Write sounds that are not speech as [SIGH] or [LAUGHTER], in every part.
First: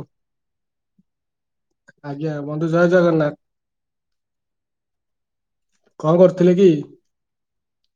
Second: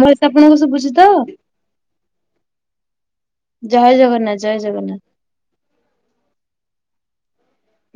ମୁଁ କଥା ପଣଙ୍କୁ ସୁଭୁଚି ତ? ଆଜ୍ଞା ବନ୍ଧୁ ଜୟ ଜଗନ୍ନାଥ। ଜୟ ଜଗନ୍ନାଥ ଜୟ ଜଗନ୍ନାଥ। କଣ କରୁଥିଲେ କି?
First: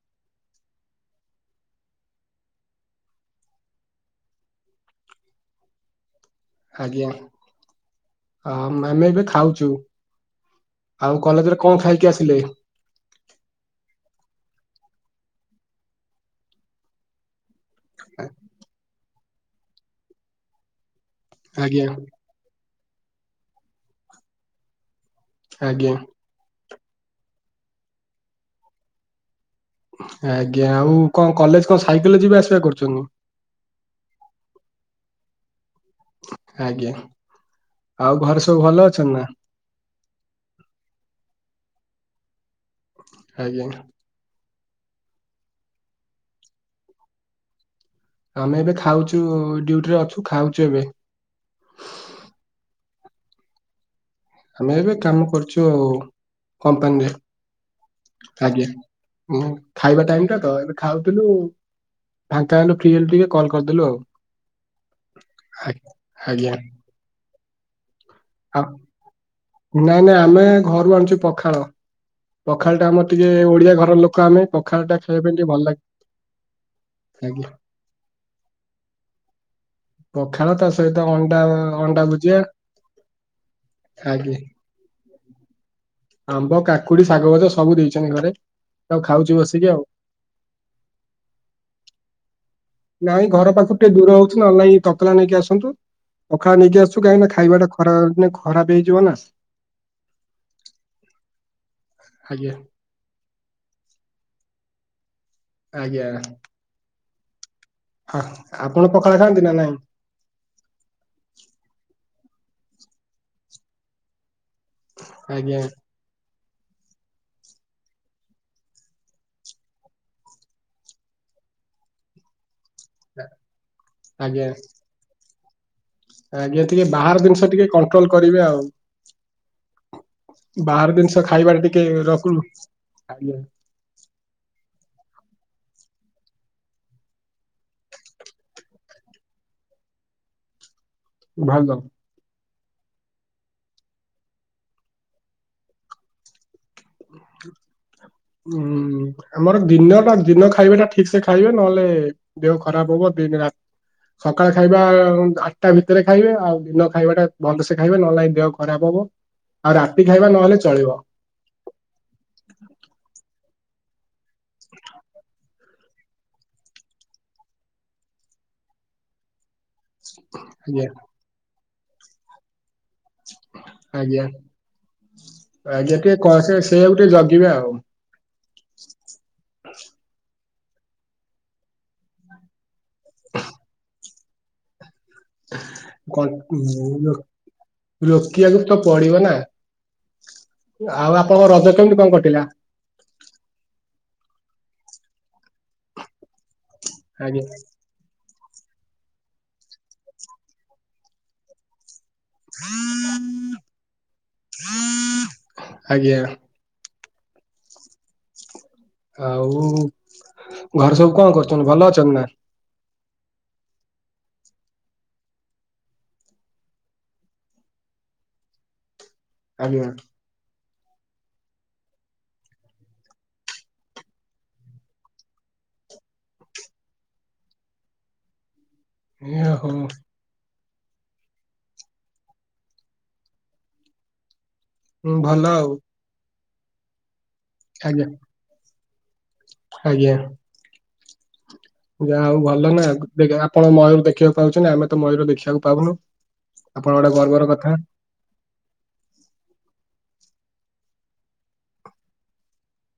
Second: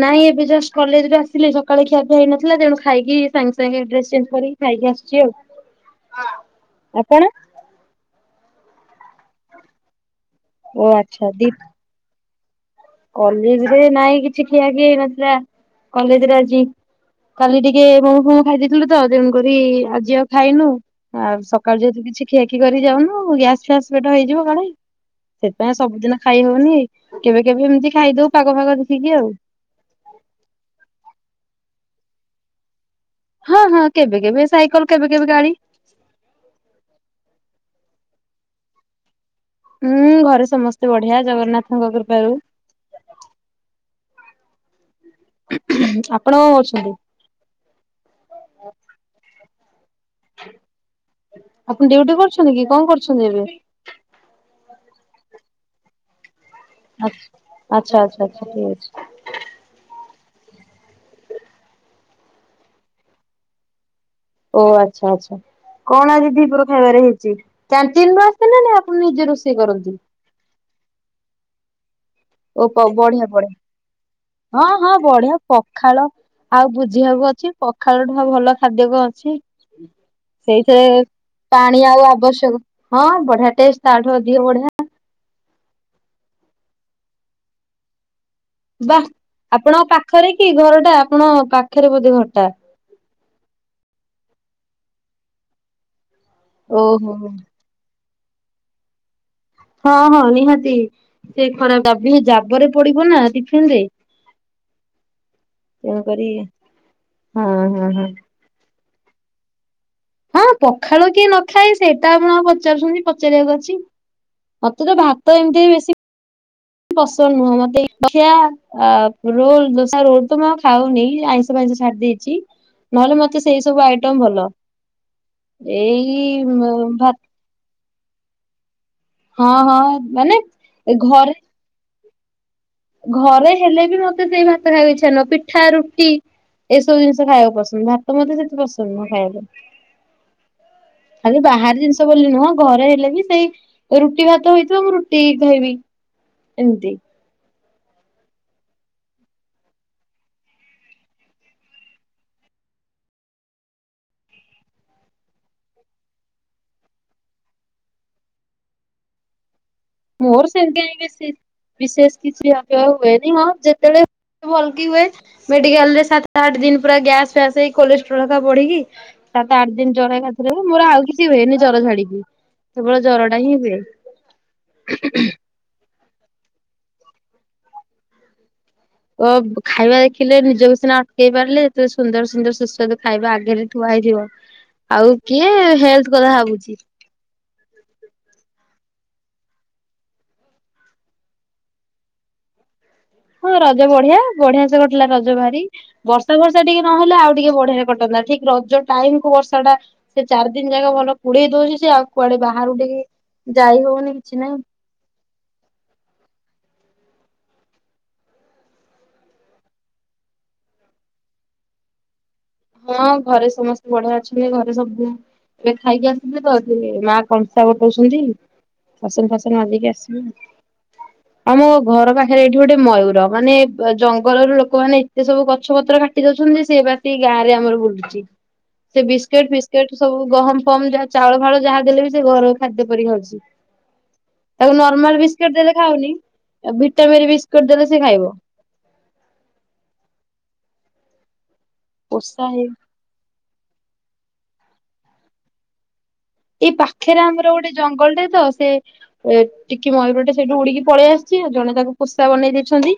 ନାଇଁ ଏବେ ଜଷ୍ଟ କଲେଜରେ ଆସିଲି ସକାଳେ ଜଳଖିଆ ହେଇନଥିଲା ତେଣୁ ଖାଇକି ସାଙ୍ଗେ ସାଙ୍ଗେଡ୍ରେସ ଚେଞ୍ଜ କରି ଖାଇକି ଆସିଚି ଆଉ। ଆଜ୍ଞା ଆପଣ? ଆମେ ଏବେ ଖାଉଚୁ। ଓ ଆଉ ଆଚ୍ଛା ଦି କଲେଜରେ କଣ ଖାଇକି ଆସିଲେ? କଲେଜରେ ନାଇଁ କିଛି ଖିଆ ଖିଇ ହେଇ ନଥିଲା କଲେଜରେ ଆଜି କାଲି ଟିକେ ଟେ ମୋମ୍ ଫୋମ ଖାଇ ଦେଇଥିଲୁ ତ ତେଣୁ କରି ଆଜି ଆଉ ଖାଇନୁ ଆଉ ସକାଳୁ ଆଜ୍ଞା ଯେହେତୁ କିଛି ଖିଆଖିଇ କରି ଯାଉନୁ ଗ୍ୟାସ୍ ଫ୍ୟାସ ପେଟ ହେଇଯିବ କାଳେ ସେଥିପାଇଁ ଆଜ୍ଞା ସବୁଦିନ ଖାଇ ହୋଉନି କେବେ କେବେ ଏମିତି ଖାଇଦୋଉ ପାଗ ଫାଗ ଦେଖିକି ଆଉ। ଆଜ୍ଞା ଆଉ କଣ କଲେଜ କଣ ସାଇକେଲରେ ଯିବା ଆସିବା କରୁଛନ୍ତି? ହଁ ହଁ କେବେ କେବେ ସାଇକେଲ କେବେ କେବେ ଗାଡି। ଆଜ୍ଞା ଆଉ ଘରେ ସବୁ ଭଲ ଅଛନ୍ତି ନା? ହୁଁ ଘରେ ସମସ୍ତେ ବଢିଆ ଜଗନ୍ନାଥଙ୍କ କୃପାରୁ। ଆଜ୍ଞା। ଆପଣ କଣ କରୁଛନ୍ତି? ଆମେ ଏବେ ଖାଉଛୁ ଡ୍ୟୁଟିରେ ଅଛୁ ଖାଉଛୁ ଏବେ। ଆପଣ ଡିୟୁଟି କରୁଛନ୍ତି କି କଣ କରୁଛନ୍ତି ଏବେ? ଆମେ ଏବେ କାମ କରୁଛୁ ଆଉ ଆଚ୍ଛା ଆଚ୍ଛା ଆଚ୍ଛା କମ୍ପାନୀରେ ଆଜ୍ଞା। ଠିକ ଅଛି ହ ଖାଇବା ଟାଇମ ଟା ତ ଏବେ ଖାଉଥିଲୁ ଫାଙ୍କା ହେଲୁ ଫ୍ରି ହେଲୁ ଟିକେ କଲ କରିଦେଲୁ ଆଉ। ଓ ଆଚ୍ଛା ଆଚ୍ଛା ଆଜ୍ଞା। କଣ ଆଜି ଆଜ୍ଞା ଦିପହର ଖାଇବାରେ ହେଇଛି କ୍ୟଟିନ ନାଇଁ ନାଇଁ ଆମେ ଘରୁ ଆଣିୁଛୁ ପଖାଳ ଓ ପଖାଳ ଟା ଆମର ବଢିଆ ଟିକେ ବଢିଆ ଓଡିଆ ଘରର ଲୋକ ଆମେ ହଁ ହଁ ପଖାଳଟା ଖାଇବା ବଢିଆ ପାଇଁ ଟିକେ ଭଲ ଲାଗେ। ପଖାଳ ଆଉ ବୁଝିବାକୁ ଅଛି ଆଜ୍ଞା ପଖାଳଠୁ ଭଲ ଖାଦ୍ୟ କ ଅଛି। ପଖାଳ ତା ସହିତ ସେଇଥିରେ ଅଣ୍ଡା ପାଣି ଅଣ୍ଡା ଆଉ ଭୁଜିଆ ଆବଶ୍ୟକ ହଁ ବଢିଆ ଟେଷ୍ଟ ତାଠ ଆଜ୍ଞା। ଅଧିକା ବଢିଆ ଆମ୍ବ କାକୁଡି ଶାଗ ଭଜା ସବୁ ଦେଇଛନ୍ତି ଘରେ ବା ଆଉ ଖାଉଛୁ ବସିକି ଆପଣଙ୍କ ଆଉ। ପାଖରେ କି ଘର ଟା ଆପଣ ପାଖରେ ବୋଧେ ଘରଟା ନାଇଁ ଘର ପାଖକୁ ଟିକେ ଦୂର ହଉଛିି ନହେଲେ ତତଲା ନେଇକି ଆସନ୍ତୁ ପଖାଳ ନେଇକି ଆସୁ ଓହୋ। କାହିଁକି ହୋ ନା ଖାଇବାଟା- ଖରା ଦିନେ ଖରାପ ହେଇଯିବ ନା ହଁ ହଁ ନିହାତି ସେ ଖରା ଜାବି ହେଇ ଆଜ୍ଞା ଜାବରେ ପଡିବନା ନାଟିଫିନରେ ଆଜ୍ଞା ତେଣୁକରି ହଁ ହଁ ହଁ ଆ ଆପଣ ପଖାଳ ଖାଆନ୍ତି ନା ନାଇଁ ହଁ ପଖାଳ କିଏ ନ ଖାଏ ସେଇଟା ଆପଣ ଆଉ ପଚାରୁଛନ୍ତି ପଚାରିବାକୁ ଅଛି। ମତେ ତ ଭାତ ଆଜ୍ଞା। ଏମିତି ବେଶୀ ପସନ୍ଦ ନୁହଁ ମତେ ଅ ରୋଲ ଦୋସା ରୋଲ ତ ମୁଉ ଖାଉନି ଆଇଁଷ ଫା ଇଁଷ ଛାଡି ଦେଇଛି। ନହେଲେ ମତେ ସେଇ ସବୁ ଆଇଟମ ଆଜ୍ଞା ଭଲ। ଏଇ ଆଜ୍ଞା ଟିକେ ଭା ବାହାର ଜିନିଷ ଟିକେ କଣ୍ଟ୍ରୋଲ କରିବେ ଆଉ। ହଁ ହଁ ମାନେ ବାହାର ଜିନିଷ ଘରେ ଖାଇବାରେ ଟିକେ ରଖନୁ ଘରେ ହେଲେ ବି ମତେ ସେଇ ଭାତ ଖାଇବାକୁ ଇଚ୍ଛା ନୁଁହ ପିଠା ରୁଟି ଏଇସବୁ ଜିନିଷ ଖାଇବାକୁ ପସନ୍ଦ ଭାତ ମତେ ସେତେ ପସନ୍ଦ ନୁହଁ ଖାଇବାକୁ। ଖାଲି ଭଲ। ବାହାର ଜିନିଷ ବୋଲି ନୁହଁ ଘରେ ହେଲେ ବି ସେଇ ରୁଟି ଭାତ ହେଇଥିବ ମୁଁ ରୁଟି ଧଇବି। ଏମିତି ହ [UNINTELLIGIBLE] ହୁଁ ଆମର ଦିନଟା ଦିନ ଖାଇବାଟା ଠିକ ସେ ଖାଇବେ ନହେଲେ ଦେହ ଖରାପ ହବ ଦିନ୍ ରା ସକାଳେ ଖାଇବା ଆଠଟା ଭିତରେ ଖାଇବେ ଆଉ ଦିନ ଖାଇବାଟା ଭଲସେ ଖାଇବେ ନହେଲେ ନାଇ ଦେହ ଖରାପ ହବ। ଆଉ ରା ମୋର [UNINTELLIGIBLE] ବିଶେଷ କିଛି ଆଗେ ହୁଏନି ହଁ ଯେତେବେଳେ ଭଲକି ହୁଏ। ମେଡିକାଲ ରେ ସାତ ଆଠ ଦିନ ପୁରା ଗ୍ୟାସ ଫ୍ୟାସ ହେଇ କଷ୍ଟ୍ରୋଲ ବଢିକି ସାତ ଆ ଯେମିତି ଜର ହେଲା [UNINTELLIGIBLE] ମୋ ଆଜ୍ଞା ଆଉ କିଛି ହୁଏନି ଜର ଛାଡିକି କେବଳ ଜରଟା ହିଁ ହୁଏ ଆଜ୍ଞା ଆଜ୍ଞା ଟିକେ କ ସେୟା କୁ ଟିକେ ଜଗିବେ ଆଉ ଓ ଖାଇବା ଦେଖିଲେ ନିଜକୁ ସିନା ଅଟକେଇ ପାରିଲେ ଏତ ସୁନ୍ଦର ସୁନ୍ଦର ସୁସ୍ୱାଦ ଖାଇବା ଆଗରେ ଥୁଆ ହେଇଥିବ ଆଉ କିଏ କ ହେଲ୍ଥ କଥା ଭାବୁଛି ରୋ ରୋକିବାକୁ ତ ପଡିବ ନା ଆଉ ଆପଣଙ୍କ ରଜ କେମିତି କଣ କଟିଲା? ହଁ ରଜ ବଢିଆ ବଢିଆ ସେ ଘଟିଲା ରଜ ଭାରି ବର୍ଷା ବର୍ଷା ଟିକେ ନହେଲେ ଆଉ ଆଜ୍ଞା ଟିକେ ବଢିଆ କଟନ୍ତା ଠିକ ରଜ ଟାଇମ କୁ ବର୍ଷା ଟା ସେ ଚାରି ଦିନ ଯାକ ଭଲ କୁଡେଇ ଦଉଛି ସେ ଆଉ କୁଆଡେ ବାହାରୁ ଟିକି ଯାଇ ହଉନି କିଛି ନାଇଁ ଆଜ୍ଞା ଆଉ ଘରେ ସବୁ କଣ କରୁଛନ୍ତି ଭଲ ଅଛନ୍ତି ନା ହଁ ଘରେ ସମସ୍ତେ ବଢିଆ ଅଛନ୍ତି ଘରେ ସବୁ ଏବେ ଖାଇକି ଆସିଥିଲେ ତ ସେମା କଂସା ଗୋଟଉଛନ୍ତି ବାସନ ଫାସ୍ ସେ ଆଜ୍ଞା ମାଜିକି ଆସିବେ ଆଉ। ଆମ ଘର ପାଖରେ ଏଇଠି ଗୋଟେ ମୟୂର ମାନେ ଜଙ୍ଗଲରୁ ଲୋକମାନେ ଏତେ ସବୁ ଗଛ ପତ୍ର କାଟ୍ କାଟି ଦଉଚନ୍ତି ସିଏ ଏବେ ଆସିକି ଗାଁ ରେ ଆମର ବୁଲୁଚି ସେ ଏ ବିସ୍କେଟ୍ ହଉ ଫିସ୍କେଟ୍ ସବୁ ଗହମ ଫହମ ଯାହା ଚାଉଳ ଫାଉଳ ଯାହା ଦେଲେ ବି ସେ ଘର ଖାଦ୍ୟ ପରି ଖାଉଚି। ତାକୁ ହୁଁ, ନର୍ମାଲ ଭଲ ବିସ୍କେଟ୍ ଆଉ ଦେଲେ ଖାଉନି ଭିଟାମେରି ବିସ୍କେଟ୍ ଦେଲେ ସେ ଆଜ୍ଞା ଖାଇବ। ଆଜ୍ଞା। ଯାହା ହଉ ପୋଷା ହେଇ ଭଲ ନା ଦେଖ୍ ଆପଣ ମୟୂର ଦେଖିଆକୁ ପାଉଚନ୍ତି ଆମେ ତ ମୟୂର ଦେଖିଆକୁ ପାଉନୁ। ଏଇ ଆପଣ ଗୋଟେ ପାଖେରେ ଗର୍ବର ଆମର କଥା ଗୋଟେ ଜଙ୍ଗଲ୍ ଟେ ତ ସେ ଏ ଟିକେ ମୟୂରଟେ ସେଇଠୁ ଉଡିକି ପଳେଇ ଆସିଚି ଜଣେ ତାକୁ ପୋଷା ବନେଇ ଦେଇଛନ୍ତି।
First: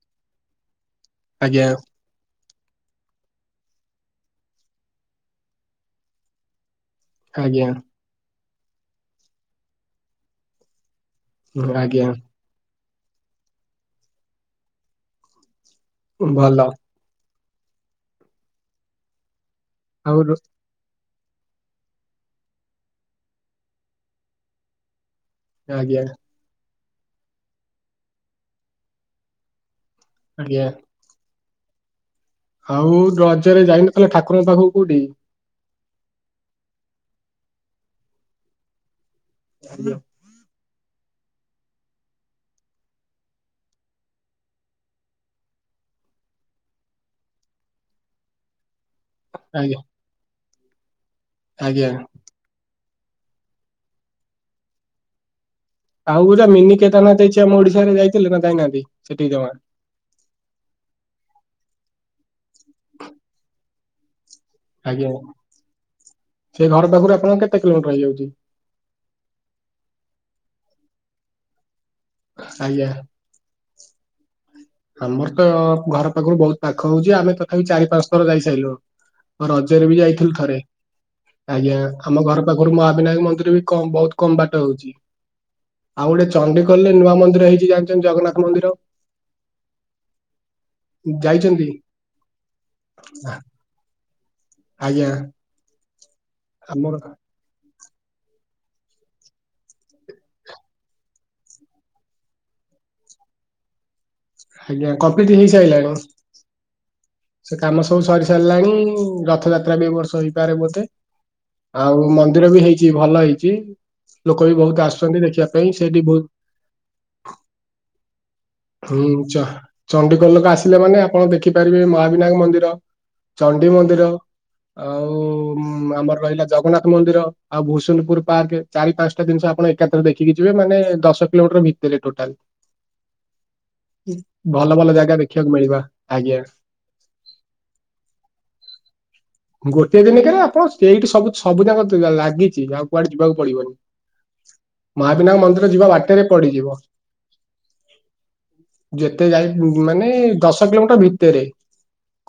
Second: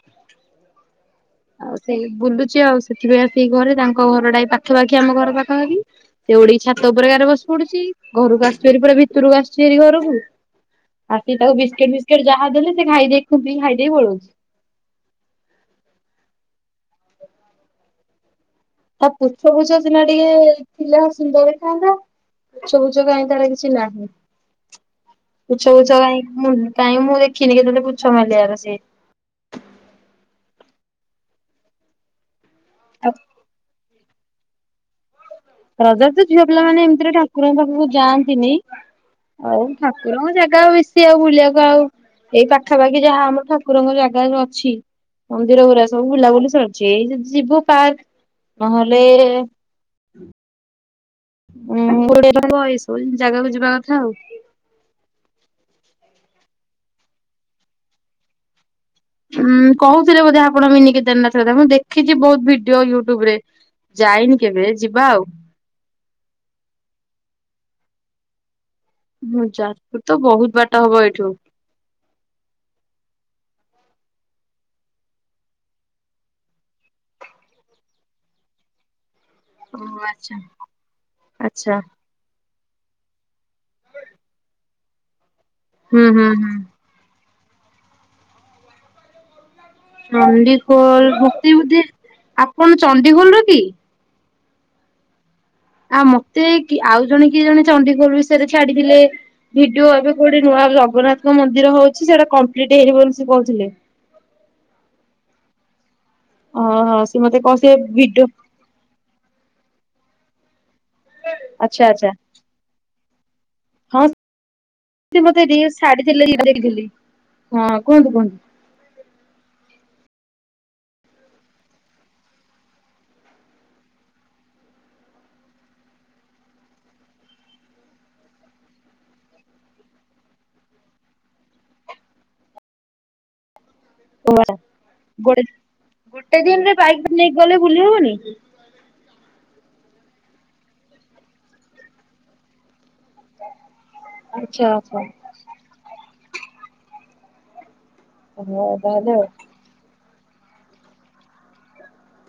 ଆଜ୍ଞା ଆଉ ସେଇ ବୁଲୁଚି। ଚି ଆଉ ସେଥିପାଇଁ ଆସିକି ଘରେ ତାଙ୍କ ଘରଟା ପାଖାପାଖି ଆମ ଘର ପାଖାଖି ସେ ଉଡି ଛାତ୍ ଛାତ ଉପରେ କାର ବସି ଆଜ୍ଞା ପଡୁଚି ଘରକୁ ଆସିାରି ପୁରା ଭିତରକୁ ଆସୁଚି ପୁରା ଘରୁକୁ। ଆସିକି ତାକୁ ହୁଁ, ବିସ୍କେଟ୍ ଆଜ୍ଞା ଫିସ୍କେଟ୍ ଯାହା ଦେଲେ ସେ ଖାଇ ଦେଇକି ଖୁଣ୍ଟିକି ଖାଇଦେଇପଳଉଚି। ଉଁ ଭଲ। ତା ର୍ପୁଛ ର୍ଭୁଛ ସିନା ଆଉ ର- ଟିକିଏ ଥିଲା ସୁନ୍ଦର ଦେଖାଯାଆନ୍ତା ର୍ପୁଛ ର୍ଭୁଛ ତାର କିଛି ନାହିଁ। ର୍ପୁଛ ର୍ଗୁଛ ଆଜ୍ଞା କାଇଁ ମୁଁ କାଇଁ ମୁଁ ଦେଖିନି କେତେବେଳେ ର୍ପୁଛ ମେଲି ଆର ସେ। ଆଜ୍ଞା। ଆଉ ରଜରେ ଯାଇନଥିଲ ଠାକୁରଙ୍କ ପାଖକୁ କୋଉଠି? ରଜରେ ତ ଝିଅ ପିଲାମାନେ ଏମିତିରେ ଠାକୁରଙ୍କ ପାଖକୁ ଯାଆନ୍ତିନି। ହଉ ଆଜ୍ଞା ଠାକୁରଙ୍କ ଜାଗା ଆଉ ବେଶ୍ ବେସି ଆଉ ବୁଲିଆକୁ ଆଉ ଏଇ ପାଖାପାଖି ଯାହା ଆମ ଠାକୁରଙ୍କ ଜାଗା ସବୁ ଅଛି। ମନ୍ଦିର ଗୁଡା ସବୁ ବୁଲାବୁଲି ସରିଚି ଏଇ ଯଦି ଯିବୁ ପାର୍କ ନହେଲେ ଆଜ୍ଞା। ଆଜ୍ଞା। [UNINTELLIGIBLE] ଜାଗାକୁ ଯିବା କଥା ଆଉ। ଆଉ ଗୋଟେ ମିନି କେଦାରନାଥ୍ ହେଇଚି ଆମ ଓଡିଶାରେ ଯାଇଥିଲେ ନା ଯାଇନାହାନ୍ତି? ସେଠିକି ଜମା ଉଁ କହୁଥିଲେ ବୋଧେ ଆପଣ ମିନି କେଦାରନାଥ୍ କଥା ମୁଁ ଦେଖିଚି ବହୁତ୍ ଭିଡିଓ ୟୁଟ୍ୟୁବ ରେ। ଯାଇନି କେବେ ଯିବା ଆଜ୍ଞା ଆଉ। ସେ ଘର ପାଖରୁ ଆପଣଙ୍କ କେତେ କିଲୋମିଟର ହେଇଯାଉଚି? ହୁଁ ଯାଜପୁରୁ ତ ବହୁତ୍ ବାଟ ହବ ଏଇଠୁ। ଆଜ୍ଞା। ଆମର ତ ଘର ପାଖରୁ ବହୁତ ପାଖ ହଉଚି ଆମେ ତଥାପି ଚାରି ପାଞ୍ଚ ଥର ଯାଇ ସାଇଲୁ। ହଁ ରଜରେ ବି ଓହୋ ଯାଇଥିଲୁ ଆଚ୍ଛା। ଥରେ ଆଚ୍ଛା ଆଜ୍ଞା। ଆମ ଘର ପାଖରୁ ମହାବିନାୟକ ମନ୍ଦିର ବି କ ବହୁତ କମ୍ ବାଟ ହଉଚି ହୁଁ ଆଉ ହୁଁ ଗୋଟେ ହୁଁ ଚଣ୍ଡି ଖୋଲ ରେନୂଆ ନୁଆମନ୍ଦିର ହେଇଚି ଜାଣିଚନ୍ତି ଜଗନ୍ନାଥ ମନ୍ଦିର? ଚଣ୍ଡିଖୋଲ୍ ଭୃତି ଯାଇଛନ୍ତି? ବୋଧେ ଆପଣ ଚଣ୍ଡିଖୋଲ ର କି? ଆଜ୍ଞା। ଆଉ ମତେ ଆମର ଆଉ ଜଣେ କିଏ ଜଣେ ଚଣ୍ଡିଖୋଲ ବିଷୟ ରେ ଛାଡିଥିଲେ। ଭିଡିଓ ଏବେ ଗୋଟେ ନୂଆ ଜଗନ୍ନାଥ ମନ୍ଦିର ହଉଚି ସେଇଟା କମ୍ପ୍ଲିଟ୍ ହେଇନି ବୋଲି ସେ କହୁଥିଲେ। ଆଜ୍ଞା କମ୍ପ୍ଲିଟ୍ ହେଇସାଇିଲାଣିମ। ଅ ହଁ। ସେ ମତେ କହ ସେ କାମ ସବୁ ଭିଡିଓ ସରି ସାରିଲାଣି ରଥଯାତ୍ରା ବି ଏବ ବର୍ଷ ହେଇପାରେ ବୋଧେ। ଆଚ୍ଛା ଆଉ ଆଚ୍ଛା ମନ୍ଦିର ବି ହେଇଚି ଭଲ ହେଇଚି। ହଁ ଜଣେ ମତେ ରିଲ୍ସ୍ ସେଇଠି ବହୁତ ଛାଡିଥିଲେ ମୁଁ ଦେଖିଥିଲି ହଁ କୁହନ୍ତୁ କୁହନ୍ତୁ। ହୁଁ ଚା ଚଣ୍ଡିକୋଲ ଲୋକ ଆସିଲେ ମାନେ ଆପଣ ଦେଖିପାରିବେ ମହାବିନାୟକ ମନ୍ଦିର। ଚଣ୍ଡୀ ମନ୍ଦିର। ଆଉ ଆମର ରହିଲା ଜଗନ୍ନାଥ ମନ୍ଦିର ଆଉ ଭୁସୁନ୍ଦପୁର ପାର୍କ। ଚାରି ପାଞ୍ଚଟା ଜିନିଷ ଆପଣ ଏକାଥରେ ଦେଖିକି ଯିବେ ମାନେ ଦଶ କିଲୋମିଟର ଭିତରେ ଟୋଟାଲ୍। ଗୋଟେ ଭଲ ଭଲ ଜାଗା ଦେଖିବାକୁ ମିଳିବା ଗୋଟେ ଆଜ୍ଞା। ଦିନରେ ବାଇକ୍ ଟା ନେଇକି ଗଲେ ବୁଲି ହବନି? ଗୋଟେ ଦିନ କେରେ ଆପଣ ସେଇଠି ସବୁ ସବୁ ଯାକ ଲାଗିଛି ଆଉ କୁଆଡେ ଯିବାକୁ ପଡିବନି। ଆଚ୍ଛା ଆଚ୍ଛା ମହାବିନାୟକ ମନ୍ଦିର ଯିବା ବା ଟରେ ପଡିଯିବ ହଉ ତାହେଲେ ଆଉ ଯେତେ ଯାଇ ମାନେ ଦଶ କିଲୋମିଟର ଭିତରେ।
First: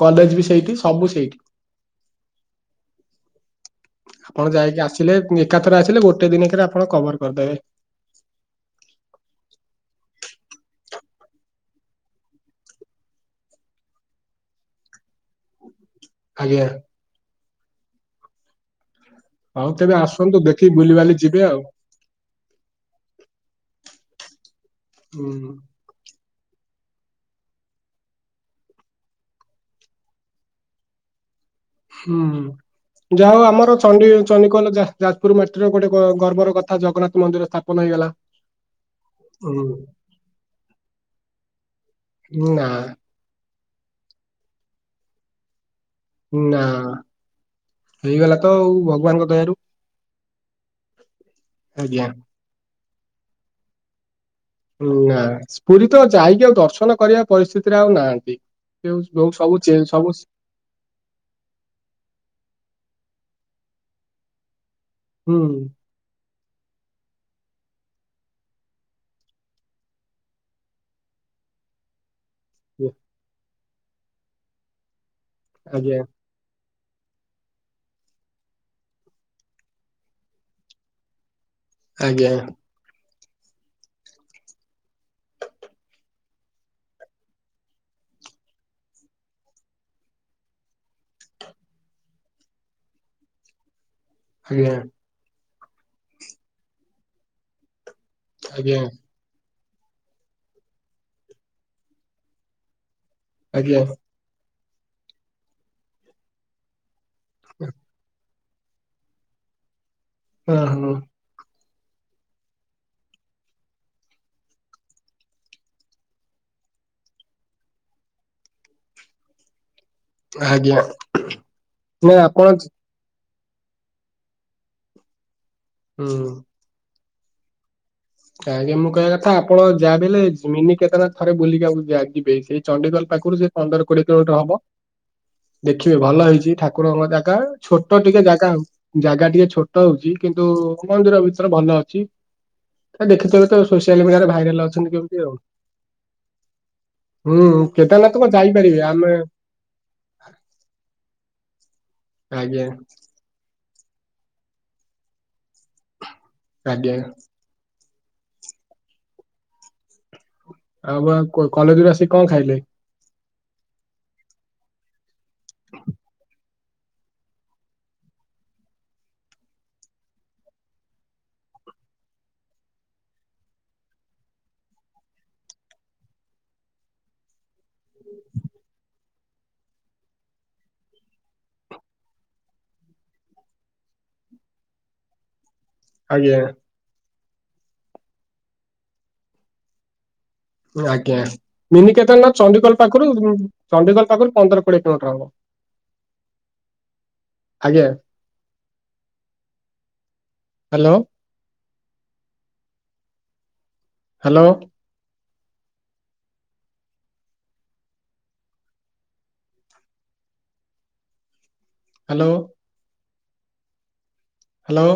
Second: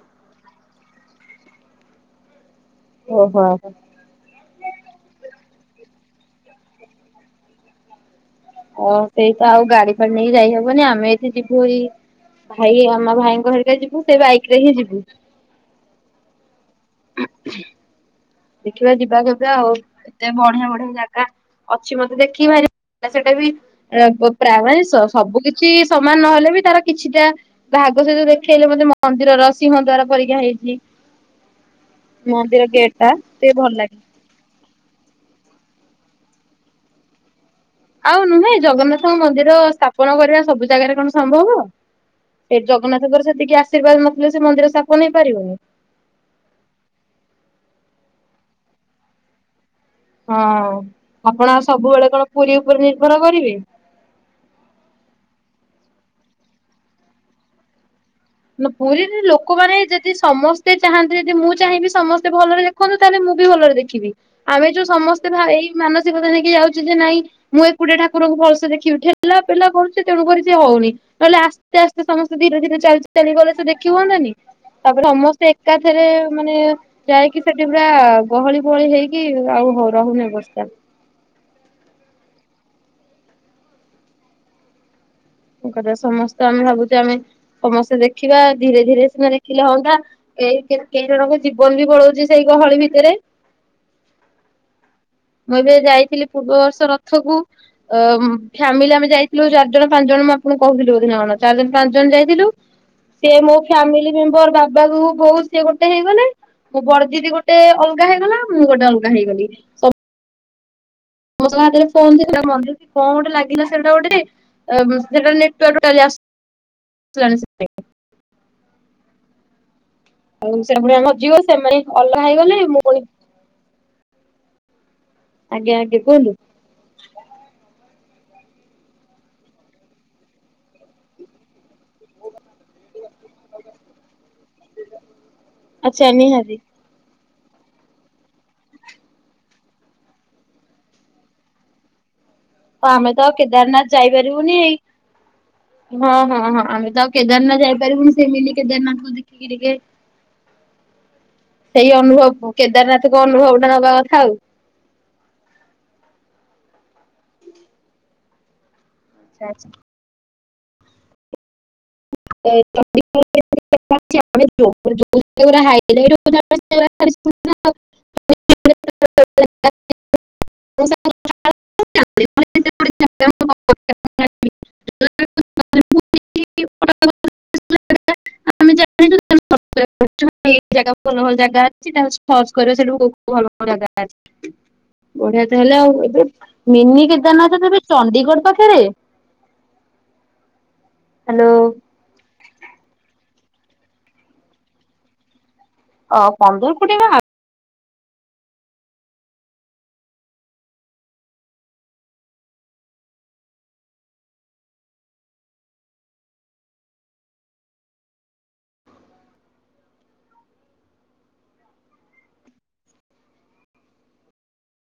କଲେଜ ବି ସେଇଠି ସବୁ ସେଇଠି। ଓହୋ। ଆପଣ ଯାଇକି ଆସିଲେ ଏକାଥରେ ଆସିଲେ ଗୋଟେ ଦିନିକରେ ଆପଣ କଭର କରିଦେବେ। ହ ସେଇ ତ ଆଉ ଗାଡି ଫାଡି ନେଇକି ଯାଇହବନି ଆମେ ଏଠି ଯିବୁ ରି ଭାଇ ଆମ ଭାଇଙ୍କ ଘରିକା ଯିବୁ ସେ ବାଇକ୍ ରେ ହିଁ ଯିବୁ। ଆଜ୍ଞା। ଦେଖିବା ଯିବା କେବେ ହଉ ଆଉ। ତେବେ ଏତେ ଆସନ୍ତୁ ବଢିଆ ଦେଖିକି ବଢିଆ ବୁଲିବାଲି ଜାଗା। ଯିବେ ଆଉ ଅଛି ମତେ ଦେଖିକି ଭାରି ସେଇଟା ବି [UNINTELLIGIBLE] ହୁଁ ସବୁ କିଛି ସମାନ ନହେଲେ ବି ତାର କିଛିଟା ଭାଗ ସେ ଯୋଉ ଦେଖେଇଲେ ମତେ ମନ୍ଦିରର ସିଂହ ଦ୍ଵାର ପରିକା ହେଇଛି। ମନ୍ଦିର ଗେଟ୍। ଟା ଯାଆ ହଉ ଟିକେ ଭଲ ଆମର ଲାଗେ। ଚଣ୍ଡି ଚଣ୍ଡିଖୋଲ ଯା ଯାଜପୁର ମାଟିର ଗୋଟେ ଗ ଗର୍ବର କଥା ଜଗନ୍ନାଥ ମନ୍ଦିର ସ୍ଥା ଆଉ ନୁହେଁ ଜଗନ୍ନାଥଙ୍କ ମନ୍ଦିର ସ୍ଥାପନ କରିବା ସବୁ ଜାଗାରେ କଣ ସମ୍ଭବ। ଏ ନା ଜଗନ୍ନାଥଙ୍କର ସେତିକି ଆଶୀର୍ବାଦ ନଥିଲେ ସେ ମନ୍ଦିର ସ୍ଥାପନ ହେଇ ପାରିବନି। ନା ହେଇଗଲା ତ ଆଉ ଭଗବାନଙ୍କ ଦୟାରୁ। ହଁ ଆପଣ ଆଉ ଆଜ୍ଞା ସବୁବେଳେ କଣ ପୁରୀ ଉପରେ ନିର୍ଭର କରିବେ? ନାଁ ପୁରୀ ତ ଯାଇକି ଆଉ ଦର୍ଶନ କରିବା ପରିସ୍ଥିତିରେ ଆଉ ନାହାନ୍ତି। ନା ଯୋଉ ପୁରୀରେ ଯୋଉ ସବୁ ଚେ ଲୋକମାନେ ସବୁ ଯଦି ସମସ୍ ତେ ଚାହାନ୍ତି ଯଦି ମୁଁ ଚାହିଁବି ସମସ୍ତେ ଭଲରେ ଦେଖନ୍ତୁ ତାହେଲେ ମୁଁ ବି ଭଲରେ ଦେଖିବି। ଆମେ ଯୋଉ ସମସ୍ତେ ଭା ଏଇ ହୁଁ ମାନସିକତା ନେଇକି ଯାଉଛୁ ଯେ ନାଇଁ ମୁଁ ଏକୁଟିଆ ଠାକୁରଙ୍କୁ ଭଲସେ ଦେଖିବି। ଠେଲା ପେଲା କରୁଛି ତେଣୁ କରିି ସିଏ ହଉନି। ନହେଲେ ଆସ୍ ଆସ୍ତେ ଆସ୍ତେ ସମସ୍ତେ ଧୀରେ ଧୀରେ ଚାଲି ଚାଲିଗଲେ ସେ ଦେଖି ହୁଅନ୍ତାନି। ତାପରେ ସମସ୍ତେ ଆଜ୍ଞା ଏକାଥରେ ମାନେ ଯାଇକି ସେଠି ପୁରା ଗହଳି ଗହଳି ହେଇକି ଆଉ ହ ରହୁନି ଅବସ୍ତା। ଆଜ୍ଞା। କଥା ସମସ୍ତେ ଆମେ ଭାବୁଛେ ଆମେ ସମସ୍ତେ ଦେଖିବା ଧୀରେ ଧୀରେ ସିନା ଦେଖିଲେ ହଅନ୍ତା। ଏଇ [UNINTELLIGIBLE] ଜଣଙ୍କ ଜୀବନ ବି ପଳଉଛି ସେଇ ଗହଳି ଭିତରେ। ଆଜ୍ଞା। ମୁଁ ଏବେ ଯାଇଥିଲି ପୂର୍ବବର୍ଷ ରଥକୁ ଅ ଆଜ୍ଞା ଫ୍ୟାମିଲି ଆମେ ଯାଇଥିଲୁ ଚାରି ଜଣ ପାଞ୍ଚ ଜଣ ମୁଁ ଆପଣଙ୍କୁ କହୁଥିଲି ବୋଧେ ନା କଣ ଚାରି ଜଣ ପାଞ୍ଚ ଜଣ ଯାଇଥିଲୁ ସେ ମୋ ଆଜ୍ଞା ଫ୍ୟାମିଲି ର ବାବା କୁ ବୋଉ ସିଏ ଗୋଟେ ହେଇଗଲେ। ମୋ ବଡ ଦିଦି ଗୋଟେ ଅଲଗା ହେଇଗଲା। ମୁଁ ଗୋଟେ ଅଲଗା ହେଇଗଲି। ସବୁ ଆ ହୁଁ। [UNINTELLIGIBLE] ହାତରେ ଫୋନ୍ ଥିଲା ମନ୍ଦିର ରେ କଣ ଗୋଟେ ଲାଗିଲା ସେଟା ଗୋଟେ। ଅ ସେଟା ନେଟୱର୍କ ଟୋଟାଲି [UNINTELLIGIBLE] [UNINTELLIGIBLE] ଆଜ୍ଞା ସେମାନେ ନା [UNINTELLIGIBLE] ଆପଣ ହେଇଗଲେ ମୁଁ [UNINTELLIGIBLE] ଆଜ୍ଞା ଆଜ୍ଞା ହୁଁ କୁହନ୍ତୁ। ଆଜ୍ଞା ମୁଁ କହିବା କଥା ଆପଣ ଯାହା ବି ହେଲେ ମିନି କେଦାରନାଥ ଥରେ ବୁଲିକି ଆ ଯା ଯିବେ ସେଇ ଚଡିଖୋଲ ପାଖରୁ ସେ ପନ୍ଦର କୋଡିଏ କିଲୋମିଟର ହବ ଦେଖିବେ ଆଚ୍ଛା ଭଲ ହେଇଛି ନିହାତି। ଠା ଠାକୁରଙ୍କ ଜାଗା ଛୋଟ ଟିକେ ଜାଗା ଆଉ। ଜାଗା ଟିକେ ଛୋଟ ହଉଛି କିନ୍ତୁ-ଉ-ଉ-ଉ ମନ୍ଦିର ଭିତରେ ଭଲ ଅଛି। ପ ଆମେ ତ ଦେଖିଥିବେ କେଦାରନାଥ ସୋସିଆଲ ମିଡିଆରେ ଯାଇପାରିବୁନି ଭାଇରାଲ ଏଇ ଅଛନ୍ତି କେମିତି ଆଉ ହଁ ହଁ ହଁ ଆମେ ତ ଆଉ ହୁଁ କେଦାରନାଥ ଯାଇପାରିବୁନି କେଦାରନାଥ ସେଇ କଣ ମିନି ଯାଇପାରିବେ ଆମେ କେଦାରନାଥଙ୍କୁ ଦେଖି କି ଟିକେ ସେଇ ଅନୁଭବ ଆଜ୍ଞା କେଦାରନାଥ ଅନୁଭବ ଟା ନବା କଥା ଆଉ। ଆଜ୍ଞା। [UNINTELLIGIBLE] ଆଉ ବା କ କଲେଜରୁ ଆସି କଣ ଖାଇଲେ? [UNINTELLIGIBLE] [UNINTELLIGIBLE] [UNINTELLIGIBLE] [UNINTELLIGIBLE] ତମେ ଜାଣିଛ [UNINTELLIGIBLE] [UNINTELLIGIBLE] ଜାଗା ଭଲ ଭଲ ଜାଗା ଅଛି ତାକୁ ସର୍ଚ୍ଚ କର ଉ ସେଠୁ ଭଲ ଭ ଜାଗା ଅଛି। ବଢିଆ ତ ହେଲା ଆଉ। ଏବେବ ଆଜ୍ଞା ମିନି କେଦାରନାଥ [UNINTELLIGIBLE] ତ ଏବେ ଚଡିଗଡ଼ ପାଖରେ? ଆଜ୍ଞା ହ୍ୟାଲୋ ମିନିିକେଦାରନାଥ ଚଣ୍ଡିଖୋଲ ପାଖରୁ ଚଣ୍ଡିଖୋଲ ପାଖରୁ ପନ୍ଦର କୋଡିଏ କିଲୋମିଟର ହବ। ଅ ପନ୍ଦର କୋଡିଏ ବା ଆଜ୍ଞା ହ୍ୟାଲୋ। ହ୍ୟାଲୋ। ହ୍ୟାଲୋ। ହ୍ୟାଲୋ।